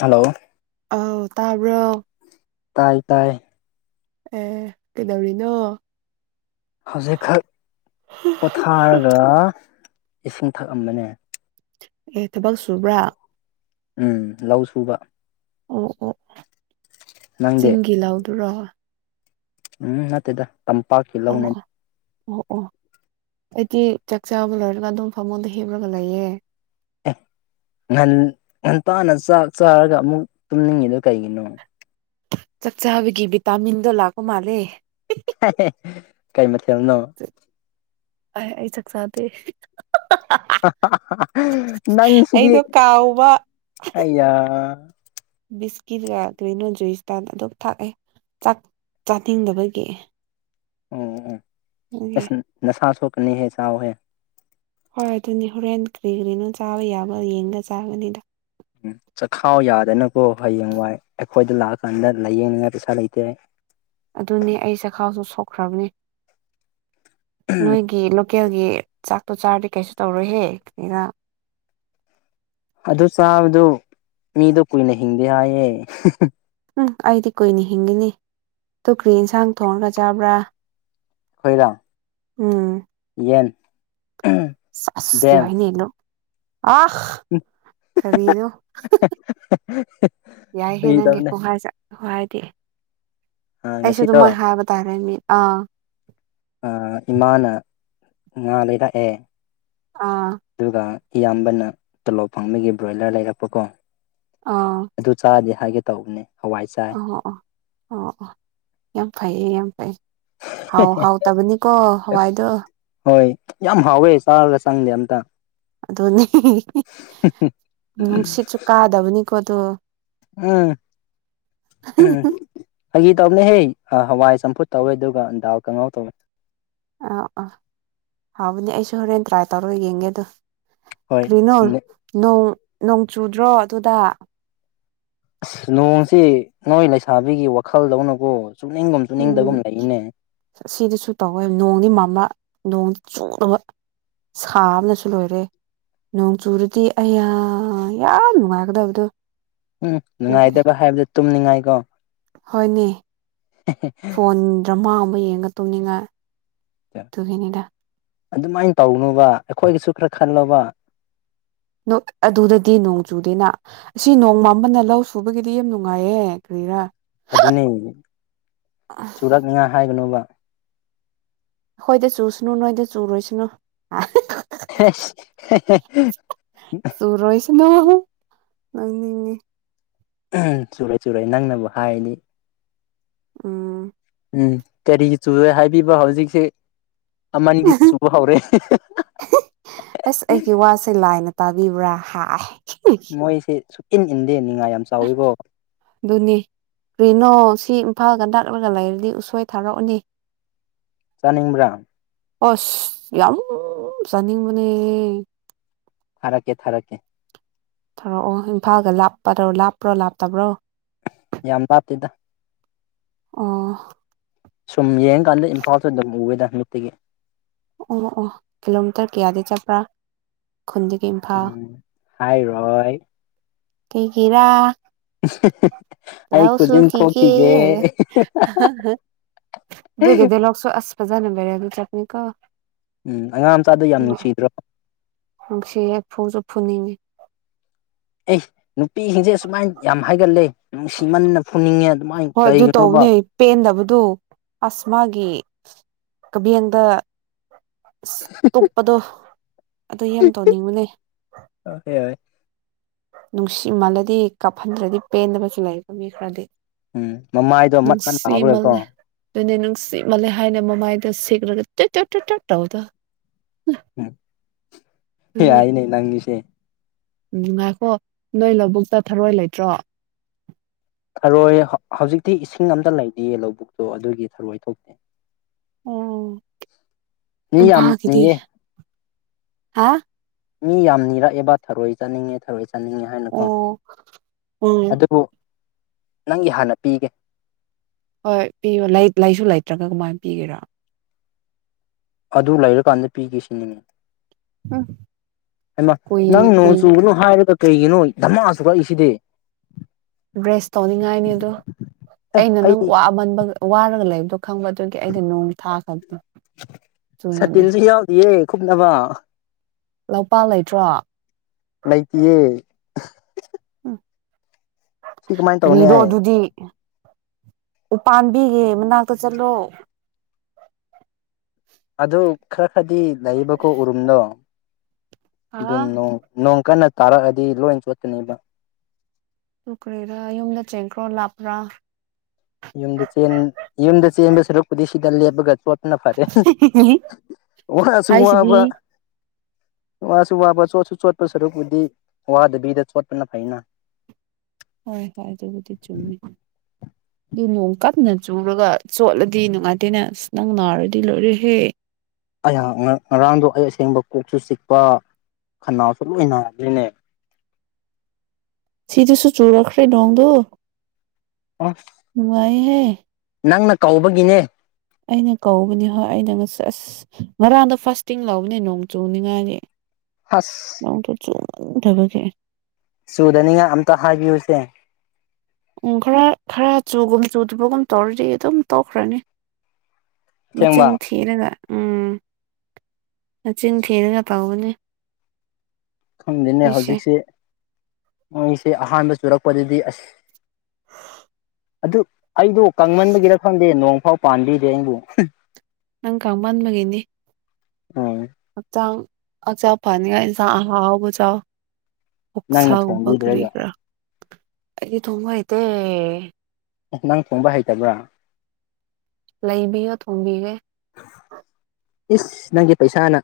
Hello ꯑꯥꯎ ꯇꯥꯕ꯭ꯔꯣ ꯇꯥꯏ ꯇꯥꯏ ꯑꯦ ꯀꯩꯗꯧꯔꯤꯅꯣ ꯍꯧꯖꯤꯛꯈꯛ ꯄꯣꯠꯊꯥꯔꯒ ꯏꯁꯤꯡ ꯊꯛꯑꯝꯕꯅꯦ ꯑꯦ ꯊꯕꯛ ꯁꯨꯕ꯭ꯔꯥ? ꯎꯝ ꯂꯧ ꯁꯨꯕ꯫ ꯑꯣ ꯑꯣ ꯅꯪꯗꯤ ꯆꯤꯡꯒꯤ ꯂꯧꯗꯨꯔꯣ? ꯎꯝ ꯅꯠꯇꯦꯗ ꯇꯝꯄꯥꯛꯀꯤ ꯂꯧꯅꯦꯟ ꯑꯣ ꯑꯣ ꯑꯣ ꯑꯩꯗꯤ ꯆꯥꯛ ꯆꯥꯕ ꯂꯣꯏꯔꯒ ꯑꯗꯨꯝ ꯐꯃꯨꯡꯗ ꯍꯤꯞꯔꯒ ꯂꯩꯌꯦ꯫ ꯑꯦ ꯉꯟ ꯉꯟꯇꯥꯅ ꯆꯥꯛ ꯆꯥꯔꯒ ꯑꯃꯨꯛ ꯇꯨꯝꯅꯤꯡꯉꯤꯗꯣ ꯀꯩꯒꯤꯅꯣ? ꯆꯥꯛ ꯆꯥꯕꯒꯤ ꯚꯤꯇꯃꯤꯟꯗꯣ ꯂꯥꯛꯄ ꯃꯥꯜꯂꯦ꯫ ꯍꯥ ꯍꯦ ꯀꯩ ꯃꯊꯦꯜꯅꯣ? ꯑꯥꯏ ꯑꯩ ꯆꯛ ꯆꯥꯗꯦ [unintelligible] ꯍꯥ ꯍꯥ ꯍꯥ ꯅꯪ ꯁꯤꯗꯤ ꯑꯩꯗꯣ ꯀꯥꯎꯕ ꯑꯥꯏꯌꯥ ꯕꯤꯁꯀꯤꯠꯒꯥ ꯀꯔꯤꯅꯣ ꯖꯨꯏꯁꯇꯟ ꯑꯗꯨꯝ ꯊꯥꯛꯑꯦꯥ ꯆꯥꯛ ꯆꯥꯅꯤꯡꯗꯕꯒꯤ꯫ ꯑꯣ ꯑꯣ ꯑꯣ ꯑꯗꯨꯒꯤ ꯑꯁ ꯅꯁꯥ ꯁꯣꯛꯀꯅꯤꯍꯦ ꯆꯥꯎꯍꯦ ꯍꯣꯏ ꯑꯗꯨꯅꯤ ꯍꯧꯔꯦꯟ ꯀ꯭ꯔꯤ ꯀ꯭ꯔꯤꯅꯣ ꯆꯥꯕ ꯌꯥꯕ ꯌꯦꯡꯉꯒꯥ ꯆꯥꯒꯅꯤꯗ꯫ ꯎꯝ ꯆꯛꯈꯥꯎ ꯌꯥꯗꯅꯀꯣ ꯍꯥꯌꯦꯡꯋꯥꯏ ꯑꯩꯈꯣꯏꯗ ꯂꯥꯛꯑꯀꯥꯟꯗ ꯂꯥꯏꯌꯦꯡ ꯅꯤꯡꯉꯥꯏ ꯄꯩꯁꯥ ꯂꯩꯇꯦ ꯑꯩ ꯑꯗꯨꯅꯦ ꯑꯩ ꯆꯥꯈꯥꯎꯁꯨ ꯁꯣꯛꯈ꯭ꯔꯕꯅꯦ ꯅꯣꯏꯒꯤ ꯂꯨꯞ ꯀꯦꯜꯒꯤ ꯆꯥꯛꯇꯣ ꯆꯥꯔꯗꯤ ꯀꯩꯁꯨ ꯇꯧꯔꯣꯏꯍꯦ ꯀꯔꯤꯔꯥ ꯑꯗꯨ ꯆꯥꯕꯗꯨ ꯃꯤꯗꯣ ꯀꯨꯏꯅ ꯍꯤꯡꯗꯦ ꯍꯥꯏꯌꯦ [unintelligible] ꯎꯝ ꯑꯩꯗꯤ ꯀꯨꯏꯅ ꯍꯤꯡꯒꯅꯤ꯫ ꯇꯨꯀ꯭ꯔꯤ ꯌꯦꯟꯁꯥꯡ ꯊꯣꯡꯔꯒ ꯆꯥꯕ꯭ꯔꯥ? ꯈꯣꯏꯔꯥꯡ ꯎꯝ ꯌꯦꯟ [unintelligible] ꯁꯥꯁ ꯗꯦꯝ ꯌꯥꯏꯅꯦ ꯅꯪ ꯑꯥ ꯀꯔꯤꯅꯣ [unintelligible] [unintelligible] ꯌꯥꯏꯍꯦ ꯅꯪꯒꯤ ꯐꯒꯤꯗꯕꯅꯦ ꯈꯨꯍꯥꯏꯁꯦ ꯈꯣ ꯍꯥꯏꯗꯤ ꯑꯩꯁꯨ ꯑꯗꯨꯃꯥꯏ ꯉꯁꯤꯗꯣ ꯍꯥꯏꯕ ꯇꯥꯔꯦ ꯃꯤ ꯑꯥ ꯑꯥ ꯏꯃꯥꯅ ꯉꯥ ꯂꯩꯔꯥꯛꯑꯦ ꯑꯥ ꯇꯨꯒꯥ ꯏꯌꯥꯝꯕꯅ ꯇꯣꯂꯣꯞ ꯐꯪꯕꯒꯤ ꯕ꯭ꯔꯣꯏꯂꯔ ꯂꯩꯔꯛꯄꯀꯣ ꯑꯥ ꯑꯗꯨ ꯆꯥꯗꯦ ꯍꯥꯏꯒꯦ ꯇꯧꯕꯅꯦ ꯍꯥꯋꯥꯏ ꯆꯥꯏ ꯑꯣ ꯑꯣ ꯑꯣ ꯑꯣ ꯌꯥꯝ ꯐꯩꯌꯦ ꯌꯥꯝ ꯐꯩ ꯍꯥꯎ ꯍꯥꯎꯇꯕꯅꯤꯀꯣ ꯍꯥꯋꯥꯏꯗꯨ ꯍꯣꯏ ꯌꯥꯝ ꯍꯥꯎꯋꯦ ꯆꯥꯔꯒ ꯆꯪꯗꯦ ꯑꯝꯇ꯫ ꯑꯗꯨꯅꯦ [unintelligible] ꯅꯨꯡꯁꯤꯠꯁꯨ ꯀꯥꯗꯕꯅꯤꯀꯣ ꯑꯗꯨ ꯎꯝ ꯎꯝ ꯐꯒꯤ ꯇꯧꯕꯅꯦꯍꯦ ꯑꯥ ꯍꯋꯥꯏ ꯆꯝꯐꯨꯠ ꯇꯧꯋꯦ ꯑꯗꯨꯒ ꯗꯥꯜ ꯀꯥꯉꯧ ꯇꯧꯋꯦ ꯑꯥ ꯑꯥ ꯍꯥꯎꯕꯅꯦ ꯑꯩꯁꯨ ꯍꯧꯔꯦꯟ ꯇ꯭ꯔꯥꯏ ꯇꯧꯔꯒ ꯌꯦꯡꯒꯦ ꯑꯗꯨ꯫ ꯍꯣꯏ ꯀ꯭ꯔꯤꯅꯣ ꯅꯣꯡ ꯅꯣꯡ ꯆꯨꯗ꯭ꯔꯣ ꯑꯗꯨꯗꯥ? ꯑꯁ ꯅꯣꯡꯁꯤ ꯅꯣꯏ ꯂꯩꯁꯥꯕꯤꯒꯤ ꯋꯥꯈꯜꯗꯧꯅꯀꯣ ꯆꯨꯅꯤꯡꯒꯨꯝ ꯆꯨꯅꯤꯡꯗꯒꯨꯝ ꯂꯩꯅꯦ꯫ ꯑꯁꯤꯗꯁꯨ ꯇꯧꯋꯦ ꯅꯣꯡꯗꯤ ꯃꯝꯕ ꯅꯣꯡꯗꯤ ꯆꯨꯗꯕ ꯁꯥꯕꯅꯁꯨ ꯂꯣꯏꯔꯦ ꯅꯣꯡ ꯆꯨꯨꯔꯗꯤ ꯑꯌꯥ ꯌꯥꯝ ꯅꯨꯡꯉꯥꯏꯒꯗꯕꯗꯣ ꯎꯝ ꯅꯨꯡꯉꯥꯏꯗꯕ ꯍꯥꯏꯕꯗꯣ ꯇꯨꯝꯅꯤꯡꯉꯥꯏꯀꯣ? ꯍꯣꯏꯅꯦ ꯐꯣꯟ ꯗ꯭ꯔꯃꯥꯒꯨꯝꯕ ꯌꯦꯡꯉꯒ ꯇꯨꯝꯅꯤꯡꯉꯥꯏ꯫ ꯇꯨꯒꯤꯅꯤꯗ꯫ ꯑꯗꯨꯃꯥꯏꯅ ꯇꯧꯅꯣꯕ ꯑꯩꯈꯣꯏꯒꯤꯁꯨ ꯈꯔ ꯈꯜꯂꯣꯕ ꯑꯗꯣ ꯑꯗꯨꯗꯗꯤ ꯅꯣꯡ ꯆꯨꯗꯦꯅ ꯑꯁꯤ ꯅꯣꯡ ꯃꯝꯕꯅꯦ ꯂꯧ ꯁꯨꯕꯒꯤꯗꯤ ꯌꯥꯝ ꯅꯨꯡꯉꯥꯏꯌꯦ ꯀꯔꯤꯔꯥ ꯑꯗꯨꯅꯦ ꯆꯨꯔꯛꯅꯤꯉꯥꯏ ꯍꯥꯏꯒꯅꯣꯕ ꯑꯩꯈꯣꯏꯗ ꯆꯨꯁꯅꯨ ꯅꯣꯏꯗ ꯆꯨꯔꯣꯏꯁꯅꯨ [unintelligible] ꯅꯣꯡ ꯅꯣꯛꯅꯤꯡꯉꯦ ꯆꯨꯔꯣꯏ ꯆꯨꯔꯣꯏ ꯅꯪꯅꯕꯨ ꯍꯥꯏꯔꯗꯤ ꯎꯝ ꯎꯝ ꯀꯔꯤ ꯆꯨꯨꯔꯣꯏ ꯍꯥꯏꯕꯤꯕ ꯍꯧꯖꯤꯛꯁꯦ ꯑꯃ ꯅꯤꯗꯤ ꯆꯨꯕ ꯍꯧꯔꯦ ꯑꯁ ꯑꯩꯒꯤ ꯋꯥꯁꯦ ꯂꯥꯏꯅ ꯇꯥꯕꯤꯕ꯭ꯔꯥ ꯍꯥꯏ ꯃꯣꯏꯁꯦ ꯁꯨꯛ ꯏꯟ ꯏꯟꯗꯦ ꯅꯤꯉꯥꯏ ꯌꯥꯝ ꯆꯥꯎꯏꯕꯣ ꯑꯗꯨꯅꯤ ꯀꯔꯤꯅꯣ ꯁꯤ ꯏꯝꯐꯥꯜꯒ ꯅꯛꯂꯒ ꯂꯩꯔꯗꯤ ꯎꯁꯣꯏ ꯊꯥꯔꯛꯎꯅꯦ [inaudible] ꯆꯥꯅꯤꯡꯕ꯭ꯔꯥ ꯑꯁ ꯌꯥꯝ ꯆꯥꯅꯤꯡꯕꯅꯦ ꯊꯥꯔꯛꯀꯦ ꯊꯥꯔꯛꯀꯦ ꯊꯥꯔꯛꯑꯣ ꯏꯝꯐꯥꯜꯒ ꯂꯥꯞꯄꯔꯣ ꯂꯥꯞꯄ꯭ꯔꯣ ꯂꯥꯞꯇꯕ꯭ꯔꯣ ꯌꯥꯝ ꯂꯥꯞꯇꯦꯗ ꯑꯣ ꯁꯨꯝ ꯌꯦꯡ ꯗꯨꯀꯥꯟꯗ ꯏꯝꯐꯥꯜꯁꯨ ꯅꯝꯕꯨꯌꯦꯗ ꯅꯨꯇꯤꯒꯤ ꯑꯣ ꯑꯣ ꯀꯤꯂꯣꯃꯤꯇꯔ ꯀꯌꯥꯗꯤ ꯆꯠꯄ꯭ꯔꯥ ꯈꯨꯟꯗꯒꯤ ꯏꯝꯐꯥꯜ ꯎꯝ ꯍꯥꯏꯔꯣꯏ ꯀꯩꯒꯤꯔꯥ ꯑꯩ ꯂꯧ ꯈꯨꯖꯤꯟ ꯁꯨꯈꯤꯒꯦ ꯈꯣꯛꯈꯤꯒꯦ ꯍꯥꯏꯌꯨ ꯑꯗꯨꯒꯤꯗꯤ ꯂꯧꯁꯨ ꯑꯁ ꯐꯖꯅ ꯂꯩꯔꯝꯗ꯭‌ꯔꯕꯅꯤꯀꯣ ꯎꯝ ꯑꯉꯥꯡ ꯃꯆꯥꯗꯣ ꯌꯥꯝ ꯅꯨꯡꯁꯤꯗ꯭ꯔꯣ ꯅꯨꯡꯁꯤꯌꯦ ꯐꯨꯁꯨ ꯐꯨꯅꯤꯡꯉꯦ ꯑꯦ ꯅꯨꯄꯤꯁꯤꯡꯁꯦ ꯁꯨꯃꯥꯏꯅ ꯌꯥꯝ ꯍꯥꯏꯒꯟꯂꯦ ꯅꯨꯡꯁꯤꯃꯟꯅ ꯐꯨꯅꯤꯡꯉꯦ ꯑꯗꯨꯃꯥꯏꯅ ꯍꯣꯏ ꯑꯗꯨ ꯀꯩꯒꯤꯅꯣꯕ ꯇꯧꯕꯅꯦ ꯄꯦꯟꯗꯕꯗꯨ ꯑꯁ ꯃꯥꯒꯤ [unintelligible] ꯑꯁ ꯇꯨꯞꯄꯗꯣ ꯑꯗꯨ ꯌꯥꯝ ꯇꯧꯅꯤꯡꯕꯅꯦ [unintelligible] ꯅꯨꯡꯁꯤꯃꯜꯂꯗꯤ ꯀꯞꯐꯟꯗ꯭ꯔꯗꯤ ꯄꯦꯟꯗꯕꯁꯨ ꯂꯩꯕꯅꯦ ꯃꯤ ꯈꯔꯗꯤ ꯎꯝ ꯃꯃꯥꯏꯗꯣ ꯃꯠ ꯃꯟ ꯂꯥꯎꯔꯒꯀꯣ ꯅꯨꯡꯁꯤꯃꯜꯂꯦ ꯑꯗꯨꯅꯦ ꯅꯨꯡꯁꯤꯃꯜꯂꯦ ꯍꯥꯏꯅ ꯃꯃꯥꯏꯗ ꯁꯤꯛꯂꯒ ꯇ꯭ꯔꯦꯠ ꯇ꯭ꯔꯦꯠ ꯇ꯭ꯔꯦꯠ ꯇ꯭ꯔꯦꯠ ꯇꯧꯕꯗꯣ ꯎꯝ ꯎꯝ ꯌꯥꯏꯅꯦ ꯅꯪꯁꯦ ꯎꯝ ꯉꯥꯏꯈꯣ ꯅꯣꯏ ꯂꯧꯕꯨꯛꯇ ꯊꯔꯣꯏ ꯂꯩꯇ꯭ꯔꯣ ꯊꯔꯣꯏ ꯍꯧꯖꯤꯛꯇꯤ ꯏꯁꯤꯡ ꯑꯝꯇ ꯂꯩꯇꯤꯌꯦ ꯂꯧꯕꯨꯛꯇꯣ ꯑꯗꯨꯒꯤ ꯊꯔꯣꯏ ꯊꯣꯛꯇꯦ ꯑꯣ ꯃꯤ ꯌꯥꯝ ꯏꯝꯐꯥꯜꯒꯤꯗꯤ ꯅꯤꯌꯦ ꯍꯥ ꯃꯤ ꯌꯥꯝ ꯅꯤꯔꯛꯑꯦꯕ ꯊꯔꯣꯏ ꯆꯥꯅꯤꯡꯉꯦ ꯊꯔꯣꯏ ꯆꯥꯅꯤꯡꯉꯦ ꯍꯥꯏꯅꯀꯣ ꯑꯣ ꯎꯝ ꯑꯗꯨꯕꯨ ꯅꯪꯒꯤ ꯍꯥꯟꯅ ꯄꯤꯒꯦ ꯍꯣꯏ ꯄꯤꯌꯣ ꯂꯩ ꯂꯩꯥꯁꯨ ꯂꯩꯇ꯭ꯔꯒ ꯀꯃꯥꯏꯅ ꯄꯤꯒꯦꯔ ꯑꯗꯨ ꯂꯩꯔꯀꯥꯟꯗ ꯄꯤꯒꯦ ꯁꯤꯅꯤꯅꯦ ꯎꯝ ꯍꯩꯃꯥ ꯀꯨꯏ ꯅꯪ ꯅꯣꯡ ꯀꯨꯏ ꯆꯨꯒꯅꯨ ꯍꯥꯏꯔꯒ ꯀꯩꯒꯤꯅꯣ ꯙꯃꯥ ꯆꯨꯔꯛꯏꯁꯤꯗꯤ ꯕ꯭ꯔꯦꯁ ꯇꯧꯅꯤꯡꯉꯥꯏꯅꯤ ꯑꯗꯨ ꯑꯦ ꯑꯩꯅ ꯅꯪ ꯑꯩ ꯋꯥꯃꯟꯕꯒ ꯋꯥꯔꯒ ꯂꯩꯕꯗꯣ ꯈꯪꯕ ꯑꯗꯨꯒꯤ ꯑꯩꯩꯅ ꯅꯣꯡ ꯊꯥ ꯈ [unintelligible] ꯁꯥꯇꯤꯟꯁꯨ ꯌꯥꯎꯗꯤꯌꯦ ꯀꯨꯞꯅꯕ ꯂꯧꯄꯥꯛ ꯂꯩꯇ꯭ꯔꯣ ꯂꯩꯇꯤꯌꯦ ꯍꯝ ꯁꯤ ꯀꯃꯥꯏꯅ ꯇꯧꯅꯤ ꯀꯔꯤꯔꯣ ꯑꯩ ꯑꯗꯨꯗꯤ ꯎ ꯄꯥꯟꯕꯤꯒꯤ ꯃꯅꯥꯛꯇ ꯆꯠꯂꯣ ꯑꯗꯨ ꯈꯔ ꯈꯔꯗꯤ ꯂꯩꯕꯀꯣ ꯎꯔꯨꯝꯗꯣ ꯑꯗꯨ ꯑꯥ ꯅꯣꯡ ꯅꯣꯡ ꯀꯟꯅ ꯇꯥꯔꯛꯑꯗꯤ ꯂꯣꯏ ꯆꯣꯠꯀꯅꯦꯕ ꯑꯗꯨ ꯀꯔꯤꯔ ꯌꯨꯝꯗ ꯆꯦꯟꯈ꯭ꯔꯣ ꯂꯥꯞꯄ꯭ꯔꯥ ꯌꯨꯝꯗ ꯆꯦꯟ ꯌꯨꯝꯗ ꯆꯦꯟꯕ ꯁꯔꯨꯛꯄꯨꯗꯤ ꯁꯤꯗ ꯂꯦꯞꯄꯒ ꯆꯣꯠ ꯄꯅ ꯐꯔꯦ [unintelligible] ꯋꯥꯁꯨ ꯍꯥꯏꯁꯤꯗꯤ ꯋꯥꯕ ꯋꯥꯁꯨ ꯋꯥꯕ ꯆꯣꯠꯁꯨ ꯆꯣꯠꯄ ꯁꯔꯨꯛꯄꯨꯗꯤ ꯋꯥꯗꯕꯤꯗ ꯆꯣꯠꯄꯅ ꯐꯩꯅ ꯍꯣꯏ ꯍꯣꯏ ꯑꯗꯨꯕꯨꯗꯤ ꯆꯨꯝꯃꯤ ꯑꯗꯨ ꯅꯣꯡ ꯀꯟꯅ ꯆꯨꯔꯒ ꯆꯣꯠꯂꯗꯤ ꯅꯨꯡꯉꯥꯏꯇꯦꯅꯦ ꯑꯁ ꯅꯪ ꯅꯥꯔꯗꯤ ꯂꯣꯏꯔꯦꯍꯦ ꯑꯩꯌꯥ ꯉ ꯉꯔꯥꯡꯗꯣ ꯑꯩ ꯑꯁꯦꯡꯕ ꯀꯣꯛꯁꯨ ꯆꯤꯛꯄ ꯈꯅꯥꯎꯁꯨ ꯂꯣꯏ ꯅꯥꯒ꯭ꯔꯦꯅꯦ ꯁꯤꯗꯁꯨ ꯆꯨꯔꯛꯈ꯭ꯔꯦ ꯅꯣꯡꯗꯣ [unintelligible] ꯅꯨꯡꯉꯥꯏ ꯍꯦ ꯅꯪꯅ ꯀꯧꯕꯒꯤꯅꯦ ꯑꯩꯅ ꯀꯧꯕꯅꯤ ꯍꯣꯏ ꯑꯩꯅ ꯉꯁ ꯑꯁ ꯉꯔꯥꯡꯗꯣ ꯐ꯭ꯔꯥꯁꯇꯤꯡ ꯂꯧꯕꯅꯦ ꯅꯣꯡ ꯆꯨꯅꯤꯉꯥꯏꯒꯤ ꯑꯁ [unintelligible] ꯁꯨꯗꯅꯤꯡꯉꯥꯏ ꯑꯝꯇ ꯍꯥꯏꯕꯤꯌꯨꯁꯦ ꯎꯝ ꯈꯔ ꯈꯔ ꯆꯨꯒꯨꯝ ꯆꯨꯗꯕꯒꯨꯝ ꯇꯧꯔꯗꯤ ꯑꯗꯨꯝ ꯇꯣꯛꯈ꯭ꯔꯅꯤ ꯑꯁꯦꯡꯕ ꯃꯆꯤꯟꯊꯤ ꯊꯤꯔꯒ ꯎꯝ ꯃꯆꯤꯟ ꯊꯤꯔꯒ ꯇꯥꯎꯒꯅꯦ ꯈꯪꯗꯦꯅꯦ ꯍꯧꯖꯤꯛꯁꯤ ꯃꯣꯏꯁꯦ ꯑꯍꯥꯟꯕ ꯆꯨꯔꯛꯄꯗꯗꯤ ꯑꯁ ꯑꯗꯨ ꯑꯩꯗꯣ ꯀꯪꯃꯟꯕꯒꯤꯔ ꯈꯪꯗꯦ ꯅꯣꯡ ꯐꯥꯎ ꯄꯥꯟꯕꯤꯗꯦ ꯑꯩꯕꯨ ꯅꯪ ꯀꯪꯃꯟꯕꯒꯤꯅꯤ ꯎꯝ ꯍꯛꯆꯥꯡ ꯍꯛꯆꯥꯡ ꯐꯅꯤꯉꯥꯏ ꯏꯟꯁꯥꯡ ꯑꯍꯥꯥꯎ ꯑꯍꯥꯎꯕ ꯆꯥꯎ ꯅꯪꯅ ꯑꯣꯛꯁꯥꯒꯨꯝꯕ ꯀꯔꯤ ꯊꯣꯡꯕꯤꯗ꯭ꯔꯒ ꯀꯔꯥ ꯑꯩꯗꯤ ꯊꯣꯡꯕ ꯍꯩꯇꯦ ꯑ ꯅꯪ ꯊꯣꯡꯕ ꯍꯩꯇꯕ꯭ꯔꯥ ꯂꯩꯕꯤꯌꯣ ꯊꯣꯡꯕꯤꯒꯦ ꯏꯁ ꯅꯪꯒꯤ ꯄꯩꯁꯥꯅ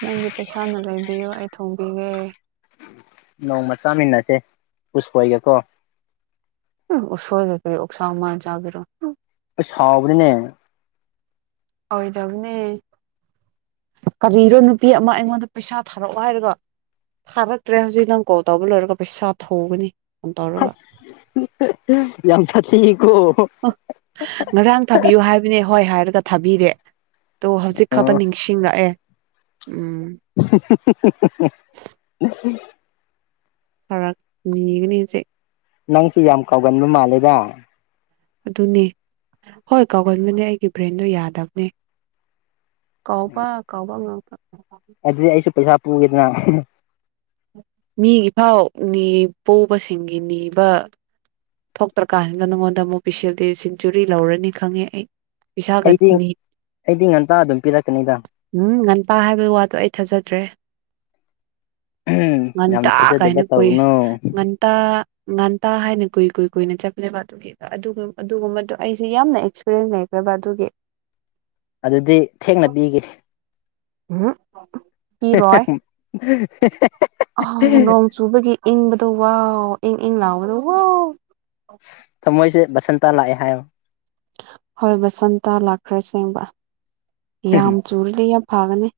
ꯅꯪꯒꯤ ꯄꯩꯁꯥꯅ ꯂꯩꯕꯤꯌꯨ ꯑꯩ ꯊꯣꯡꯕꯤꯒꯦ ꯅꯣꯡꯃ ꯆꯥꯃꯤꯟꯅꯁꯦ ꯎꯁꯣꯏꯒꯀꯣ ꯎꯝ ꯎꯁꯣꯏꯒ ꯀꯔꯤ ꯑꯣꯛꯁꯥ ꯀꯃꯥꯏ ꯆꯥꯒꯦꯔꯣ ꯑꯩꯁ ꯍꯥꯎꯕꯅꯤꯅꯦ ꯑꯣꯏꯗꯕꯅꯤ ꯀꯔꯤꯔꯣ ꯅꯨꯄꯤ ꯑꯃ ꯑꯩꯉꯣꯟꯗ ꯄꯩꯁꯥ ꯊꯥꯔꯛꯑꯣ ꯍꯥꯏꯔꯒ ꯊꯥꯔꯛꯇ꯭ꯔꯦ ꯍꯧꯖꯤꯛ ꯅꯪ ꯀꯣꯜ ꯇꯧꯕ ꯂꯣꯏꯔꯒ ꯄꯩꯁꯥ ꯊꯧꯒꯅꯤ ꯐꯣꯟ ꯇꯧꯔꯒ ꯑꯁ ꯌꯥꯝ ꯁꯥꯊꯤꯌꯦꯀꯣ ꯉꯔꯥꯡ ꯊꯥꯕꯤꯌꯨ ꯍꯥꯏꯕꯅꯦ ꯍꯣꯏ ꯍꯥꯏꯔꯒ ꯊꯥꯕꯤꯗꯦ ꯑꯗꯣ ꯍꯧꯖꯤꯛꯈꯛ ꯑꯝꯇ ꯑꯣ ꯅꯤꯡꯁꯤꯡꯉꯛꯑꯦ ꯎꯝ [unintelligible] ꯐꯔꯛ ꯅꯒꯅꯤꯁꯦ ꯅꯪꯁꯨ ꯌꯥꯝ ꯀꯥꯎꯒꯟꯕ ꯃꯥꯜꯂꯦꯗ ꯑꯗꯨꯅꯦ ꯍꯣꯏ ꯀꯥꯎꯒꯟꯕꯅꯦ ꯑꯩꯒꯤ ꯕ꯭ꯔꯦꯟꯗꯣ ꯌꯥꯗꯕꯅꯦ ꯀꯥꯎꯕꯥ ꯀꯥꯎꯕ ꯉꯝꯄꯥ ꯑꯗꯨꯗꯤ ꯑꯩꯁꯨ ꯄꯩꯁꯥ ꯄꯨꯒꯦꯗꯅ ꯃꯤꯒꯤꯐꯥꯎ ꯅꯤ ꯄꯨꯕꯁꯤꯡꯒꯤ ꯅꯤꯕ ꯊꯣꯛꯇ꯭ꯔꯀꯥꯟꯁꯤꯗ ꯅꯪꯉꯣꯟꯗ ꯑꯃꯨꯛ ꯄꯤꯁꯤꯜ ꯗꯤ ꯁꯦꯟꯆꯨꯔꯤ ꯂꯧꯔꯅꯤ ꯈꯪꯉꯦ ꯑꯩ ꯏꯁꯥꯒ ꯑꯩꯗꯤ ꯅꯤ ꯑꯩꯗꯤ ꯉꯟꯇꯥ ꯑꯗꯨꯝ ꯄꯤꯔꯛꯀꯅꯤꯗ ꯎꯝ ꯉꯟꯇꯥ ꯍꯥꯏꯕꯩ ꯋꯥꯗꯣ ꯑꯩ ꯊꯥꯖꯗ꯭ꯔꯦ ꯌꯥꯝ ꯉꯟꯇꯥ ꯊꯥꯖꯗꯕ ꯀꯥꯏꯅ ꯀꯨꯏ ꯇꯧꯒꯅꯨ ꯉꯟꯇꯥ ꯉꯥꯟꯇꯥ ꯍꯥꯏꯅ ꯀꯨꯏ ꯀꯨꯏ ꯀꯨꯏꯅ ꯆꯠꯄꯅꯦꯕ ꯑꯗꯨꯒꯤ ꯑꯗꯨꯒꯨꯝꯕꯗꯣ ꯑꯩꯁꯦ ꯌꯥꯝꯅ ꯑꯦꯛꯁꯄꯤꯔꯦꯟꯁ ꯂꯩꯈ꯭ꯔꯕ ꯑꯗꯨꯒꯤ ꯑꯗꯨꯗꯤ ꯊꯦꯡꯅ ꯄꯤꯒꯦ ꯎꯝ ꯀꯤꯔꯣꯏ [unintelligible] ꯑꯥꯎ ꯅꯣꯡ ꯆꯨꯕꯒꯤ ꯏꯪꯕꯗꯣ ꯋꯥ ꯏꯪ ꯏꯪ ꯂꯥꯎꯕꯗꯨ ꯋꯥꯎ ꯊꯃꯣꯏꯁꯦ ꯕꯥꯁꯟꯇ ꯂꯥꯛꯑꯦ ꯍꯥꯏꯌ ꯍꯣꯏ ꯕꯁꯟꯇꯥ ꯂꯥꯛꯈ꯭ꯔ ꯁꯦꯡꯕ ꯌꯥꯝ ꯆꯨꯔꯗꯤ ꯌꯥꯝ ꯐꯒꯅꯤ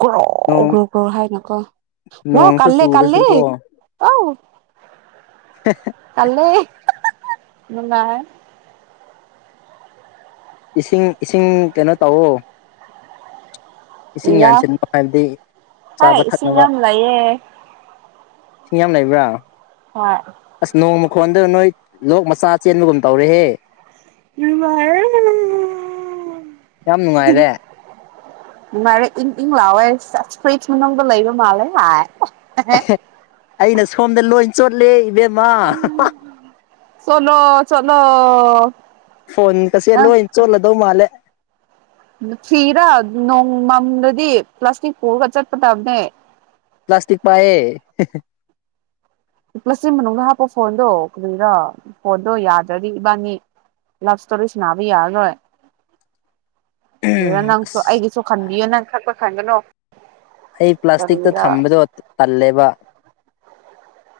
ꯒ꯭ꯔꯣ ꯅꯣꯡ ꯒ꯭ꯔꯣ ꯒ꯭ꯔꯣ ꯍꯥꯏꯅꯀꯣ ꯋꯥ ꯅꯣꯡꯁꯨ ꯀꯜꯂꯦ ꯀꯜꯂꯦ ꯆꯨꯔꯁꯨꯀꯣ ꯑꯥꯎ [unintelligible] ꯇꯜꯂꯦ ꯅꯨꯡꯉꯥꯏ ꯏꯁꯤꯡ ꯏꯁꯤꯡ ꯀꯩꯅꯣ ꯇꯧꯋꯣ ꯏꯁꯤꯡ ꯏꯔꯥ ꯌꯥꯟꯁꯤꯟꯕ ꯍꯥꯏꯕꯗꯤ ꯆꯥꯕ ꯍꯥꯏ ꯏꯁꯤꯡ ꯊꯛꯅꯕ ꯌꯥꯝ ꯂꯩꯌꯦ ꯏꯁꯤꯡ ꯌꯥꯝ ꯂꯩꯕ꯭ꯔꯥ ꯍꯣꯏ ꯑꯁ ꯅꯣꯡꯃꯣꯟꯗ ꯅꯣꯏ ꯂꯣꯛ ꯃꯆꯥ ꯆꯦꯟꯕꯒꯨꯝ ꯇꯧꯔꯦꯍꯦ ꯚ ꯌꯥꯝ ꯅꯨꯡꯉꯥꯏꯔꯦ ꯅꯨꯡꯉꯥꯏꯔꯦ ꯏꯪ ꯏꯪ ꯂꯥꯎꯑꯦ ꯏꯁ ꯑꯁ ꯐꯔꯤꯠ ꯃꯅꯨꯡꯗ ꯂꯩꯕ ꯃꯥꯜꯂꯦ ꯍꯥꯏ ꯑꯩꯅ ꯁꯣꯝꯗ ꯂꯣꯏ ꯆꯣꯠꯂꯦ ꯏꯕꯦꯝꯃ ꯆꯣꯂꯣ ꯆꯣꯠꯂꯣ ꯐꯣꯟ ꯀꯁꯦ ꯅꯪ ꯂꯣꯏꯟ ꯆꯣꯠꯂꯥꯗꯣ ꯃꯥꯂꯦ ꯃꯨꯊꯤꯔꯥ ꯅꯣꯡꯃꯝꯗꯗꯤ ꯄ꯭ꯂꯥꯁꯇꯤꯛ ꯄꯨꯔꯒ ꯆꯠꯄꯇꯝꯅꯦ ꯄ꯭ꯂꯥꯁꯇꯛ ꯄꯏꯌꯦ ꯄ꯭ꯂꯁꯁꯤ ꯃꯅꯨꯡꯗ ꯍꯥꯞꯄ ꯐꯣꯟꯗꯣ ꯀꯔꯤꯔ ꯐꯣꯟꯗꯣ ꯌꯥꯗ꯭ꯔꯗꯤ ꯏꯕꯥꯅꯤ ꯂꯚ ꯁ꯭ꯇꯣꯔꯤ ꯁꯅꯥꯕ ꯌꯥꯔꯔꯣꯏ ꯑꯗꯨꯗ ꯅꯪꯁꯨ ꯑꯁ ꯑꯩꯒꯤꯁꯨ ꯈꯟꯕꯤꯌꯨ ꯅꯪ ꯈꯛꯄ ꯈꯟꯒꯅꯨ ꯑꯩ ꯄ꯭ꯂꯥꯁꯇꯤꯛꯇ ꯀꯔꯤꯒꯤꯔꯥ ꯊꯝꯕꯗꯣ ꯇꯜꯂꯦꯕ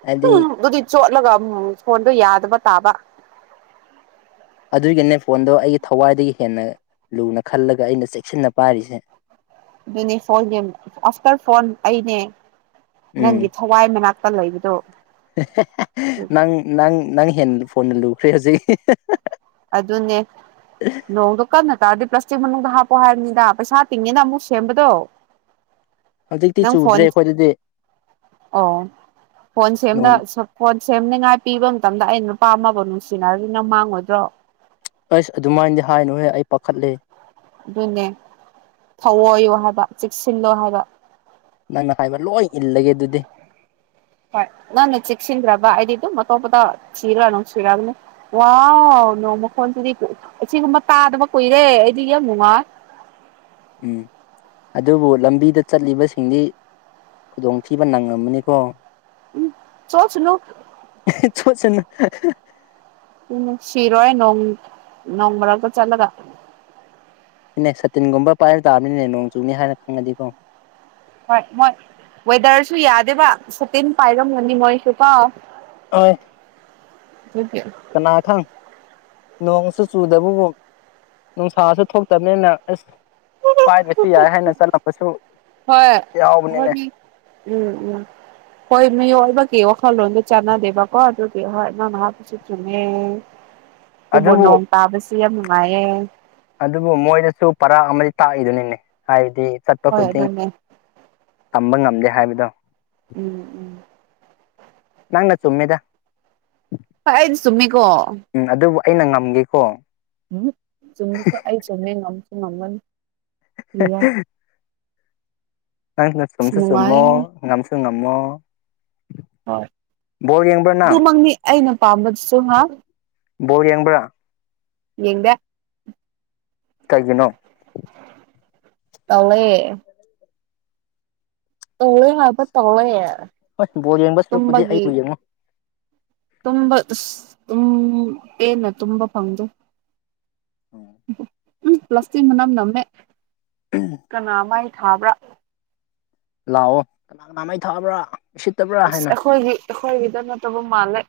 ꯍꯥꯏꯗꯤ ꯎꯝ ꯑꯗꯨꯗꯤ ꯆꯣꯠꯂꯒ ꯐꯣꯟꯗꯣ ꯌꯥꯗꯕ ꯇꯥꯕ ꯑꯗꯨꯒꯤꯅꯦ ꯐꯣꯟꯗꯣ ꯑꯩꯒꯤ ꯊꯋꯥꯏꯗꯒꯤ ꯍꯦꯟꯅ ꯂꯨꯅ ꯈꯜꯂꯒ ꯑꯩꯅ ꯆꯦꯛꯁꯤꯟꯅ ꯄꯥꯏꯔꯤꯁꯦ ꯑꯗꯨꯅꯦ ꯐꯣꯂꯒꯤꯝ ꯑꯥꯐꯇꯔ ꯐꯣꯟ ꯑꯩꯅꯦ ꯎꯝ ꯅꯪꯒꯤ ꯍꯋꯥꯏ ꯃꯅꯥꯛꯇ ꯂꯩꯕꯗꯣ ꯑꯗꯨꯒꯤ ꯅꯪ ꯅꯪ ꯅꯪ ꯍꯦꯟ ꯐꯣꯟꯅ ꯂꯨꯈ꯭ꯔꯦ ꯍꯧꯖꯤꯛ ꯑꯗꯨꯅꯦ ꯅꯣꯡꯗꯣ ꯀꯟꯅ ꯇꯥꯔꯗꯤ ꯄ꯭ꯂꯥꯁꯇꯤꯛ ꯃꯅꯨꯡꯗ ꯍꯥꯞꯄꯣ ꯍꯥꯏꯕꯅꯤꯗ ꯄꯩꯁꯥ ꯇꯤꯡꯉꯤꯅ ꯑꯃꯨꯛ ꯁꯦꯝꯕꯗꯣ ꯍꯧꯖꯤꯛꯇꯤ [inaudible] ꯅꯪ ꯐꯣꯟ ꯆꯨꯗ꯭ꯔꯦ ꯑꯩꯈꯣꯏꯗꯗꯤ ꯑꯣ ꯐꯣꯟ ꯁꯦꯝꯗ ꯅꯣꯡ ꯐꯣꯟ ꯁꯦꯝꯅꯤꯉꯥꯏ ꯄꯤꯕ ꯃꯇꯝꯗ ꯑꯩꯅ ꯅꯨꯄꯥ ꯑꯃꯕꯨ ꯅꯨꯡꯁꯤꯅꯔꯅꯤꯅ ꯃꯥꯡꯉꯣꯏꯗ꯭ꯔꯣ ꯑꯩꯁ ꯑꯗꯨꯃꯥꯏꯅꯗꯤ ꯍꯥꯏꯅꯨꯍꯦ ꯑꯩ ꯄꯥꯈꯠꯂꯦ ꯑꯗꯨꯅꯦ ꯊꯧꯑꯣꯏꯌꯣ ꯍꯥꯏꯕ ꯆꯦꯛꯁꯤꯜꯂꯣ ꯍꯥꯏꯕ ꯅꯪꯅ ꯍꯥꯏꯕ ꯂꯣꯏ ꯏꯜꯂꯒꯦ ꯑꯗꯨꯗꯤ ꯍꯣꯏ ꯅꯪꯅ ꯆꯦꯛꯁꯤꯟꯗ꯭ꯔꯕ ꯑꯩꯗꯤꯗꯨꯝ ꯑꯇꯣꯞꯄꯇ ꯊꯤꯔ ꯅꯨꯡ ꯁꯤꯔꯕꯅꯤ ꯋꯥꯎ ꯅꯣꯡ ꯃꯈꯣꯟꯖꯤꯗꯤ ꯑꯁꯤꯒꯨꯝꯕ ꯇꯥꯗꯕ ꯀꯨꯏꯔꯦ ꯑꯩꯗꯤ ꯌꯥꯝ ꯅꯨꯡꯉꯥꯏ ꯎꯝ ꯑꯗꯨꯕꯨ ꯂꯝꯕꯤꯗ ꯆꯠꯂꯤꯕꯁꯤꯡꯗꯤ ꯈꯨꯗꯣꯡꯊꯤꯕ ꯅꯪꯉꯝꯂꯅꯤꯀꯣ ꯎꯝ ꯆꫭꯠꯁꯅꯨ ꯆꫭꯠꯁꯅꯨ ꯎꯝ ꯁꯤꯔꯣꯏ ꯅꯣꯡ ꯅꯣꯡꯃꯔꯛ‌ꯇ ꯆꯠꯂꯒ ꯏꯅꯦ ꯁꯇꯤꯟꯒꯨꯝꯕ ꯄꯥꯏꯔ ꯇꯥꯕꯅꯤꯅꯦ ꯅꯣꯡ ꯆꯨꯅꯤ ꯍꯥꯏꯅ ꯈꯪꯉꯗꯤꯀꯣ ꯍꯣꯏ ꯃꯣꯏ ꯋꯦꯗꯔꯁꯨ ꯌꯥꯗꯦꯕ ꯁꯇꯤꯟ ꯄꯥꯏꯔꯝꯒꯅꯤ ꯃꯣꯏꯁꯨ ꯀꫭ ꯍꯣꯏ ꯀꯅꯥ ꯈꯪ ꯅꯣꯡꯁꯨ ꯆꯨꯗꯕꯒꯨꯝ ꯅꯨꯡꯁꯥꯁꯨ ꯊꯣꯛꯇꯕꯅꯤꯅ ꯑꯁ ꯄꯥꯏꯗꯔꯁꯨ ꯌꯥꯏ ꯍꯥꯏꯅ ꯆꯠꯂꯝꯕꯁꯨ ꯍꯣꯏ ꯍꯣꯏ ꯌꯥꯎꯕꯅꯤꯅꯦ ꯃꯤ ꯎꯝ ꯎꯝ ꯍꯣꯏ ꯃꯤꯑꯣꯏꯕꯒꯤ ꯋꯥꯈꯜꯂꯣꯟꯗ ꯆꯥꯟꯅꯗꯦꯕꯀꯣ ꯑꯗꯨꯗꯤ ꯍꯣꯏ ꯅꯪꯙ ꯍꯥꯏꯕꯁꯨ ꯆꯨꯝꯃꯦ ꯑꯗꯨꯕꯨ ꯅꯣꯡ ꯇꯥꯕꯁꯤ ꯌꯥꯝ ꯅꯨꯡꯉꯥꯏꯌꯦ ꯑꯗꯨꯕꯨ ꯃꯣꯏꯗꯁꯨ ꯄꯔꯥ ꯑꯃꯗꯤ ꯇꯥꯛꯏꯗꯨꯅꯤꯅꯦ ꯍꯥꯏꯗꯤ ꯆꯠꯄ ꯍꯣꯏ ꯈꯨꯗꯤꯡ ꯑꯗꯨꯅꯦ ꯇꯝꯕ ꯉꯝꯗꯦ ꯍꯥꯏꯕꯗꯣ ꯎꯝ ꯎꯝ ꯅꯪꯅ ꯆꯨꯝꯃꯦꯗ ꯍꫭꯏ ꯑꯩꯗꯤ ꯆꯨꯝꯃꯤꯀꫭ ꯎꯝ ꯑꯗꯨꯕꯨ ꯑꯩꯅ ꯉꯝꯒꯦꯀꯣ ꯎꯝ ꯆꯨꯝꯕꯁꯨ ꯑꯩ ꯆꯨꯝꯃꯦ ꯉꯝꯁꯨ ꯉꯝꯒꯅꯤ ꯀꯔꯤꯔ [inaudible] ꯅꯪꯅ ꯑꯁ ꯆꯨꯝꯁꯨ ꯆꯨꯝꯃꯣ ꯅꯨꯡꯉꯥꯏꯍꯦ ꯉꯝꯁꯨ ꯉꯝꯃꯣ ꯍꯣꯏ ꯕꯣꯜ ꯌꯦꯡꯕ꯭ꯔꯥ ꯅꯪ ꯑꯗꯨꯃꯛꯅꯤ ꯑꯩꯅ ꯄꯥꯝꯕꯗꯨꯁꯨ ꯍꯥ ꯕꯣꯜ ꯌꯦꯡꯕ꯭ꯔꯥ ꯌꯦꯡꯗꯦ ꯀꯩꯒꯤꯅꯣ ꯇꯜꯂꯦ ꯇꯜꯂꯦ ꯍꯥꯏꯕ ꯇꯜꯂꯦ ꯍꯣꯏ ꯕꯣꯜ ꯌꯦꯡꯕ ꯁꯔꯨꯛꯄꯨꯗꯤ ꯑꯩꯕꯨ ꯌꯦꯡꯉꯣ ꯇꯨꯝꯕ ꯑꯁ ꯇꯨꯝ ꯄꯦꯟꯅ ꯇꯨꯝꯕ ꯐꯪꯗꯦ ꯑꯣ ꯎꯝ ꯄ꯭ꯂꯥꯁꯇꯤꯛ ꯃꯅꯝ ꯅꯝꯃꯦ ꯎꯝ ꯀꯅꯥ ꯃꯩ ꯊꯥꯕ꯭ꯔꯥ ꯂꯥꯛꯑꯣ ꯀꯅꯥ ꯀꯅꯥꯃꯥꯏ ꯊꯛꯕ꯭ꯔꯥ ꯑꯁ ꯑꯩꯈꯣꯏꯒꯤ ꯑꯩꯈꯣꯏꯒꯤꯗ ꯅꯠꯇꯕ ꯃꯥꯜꯂꯦ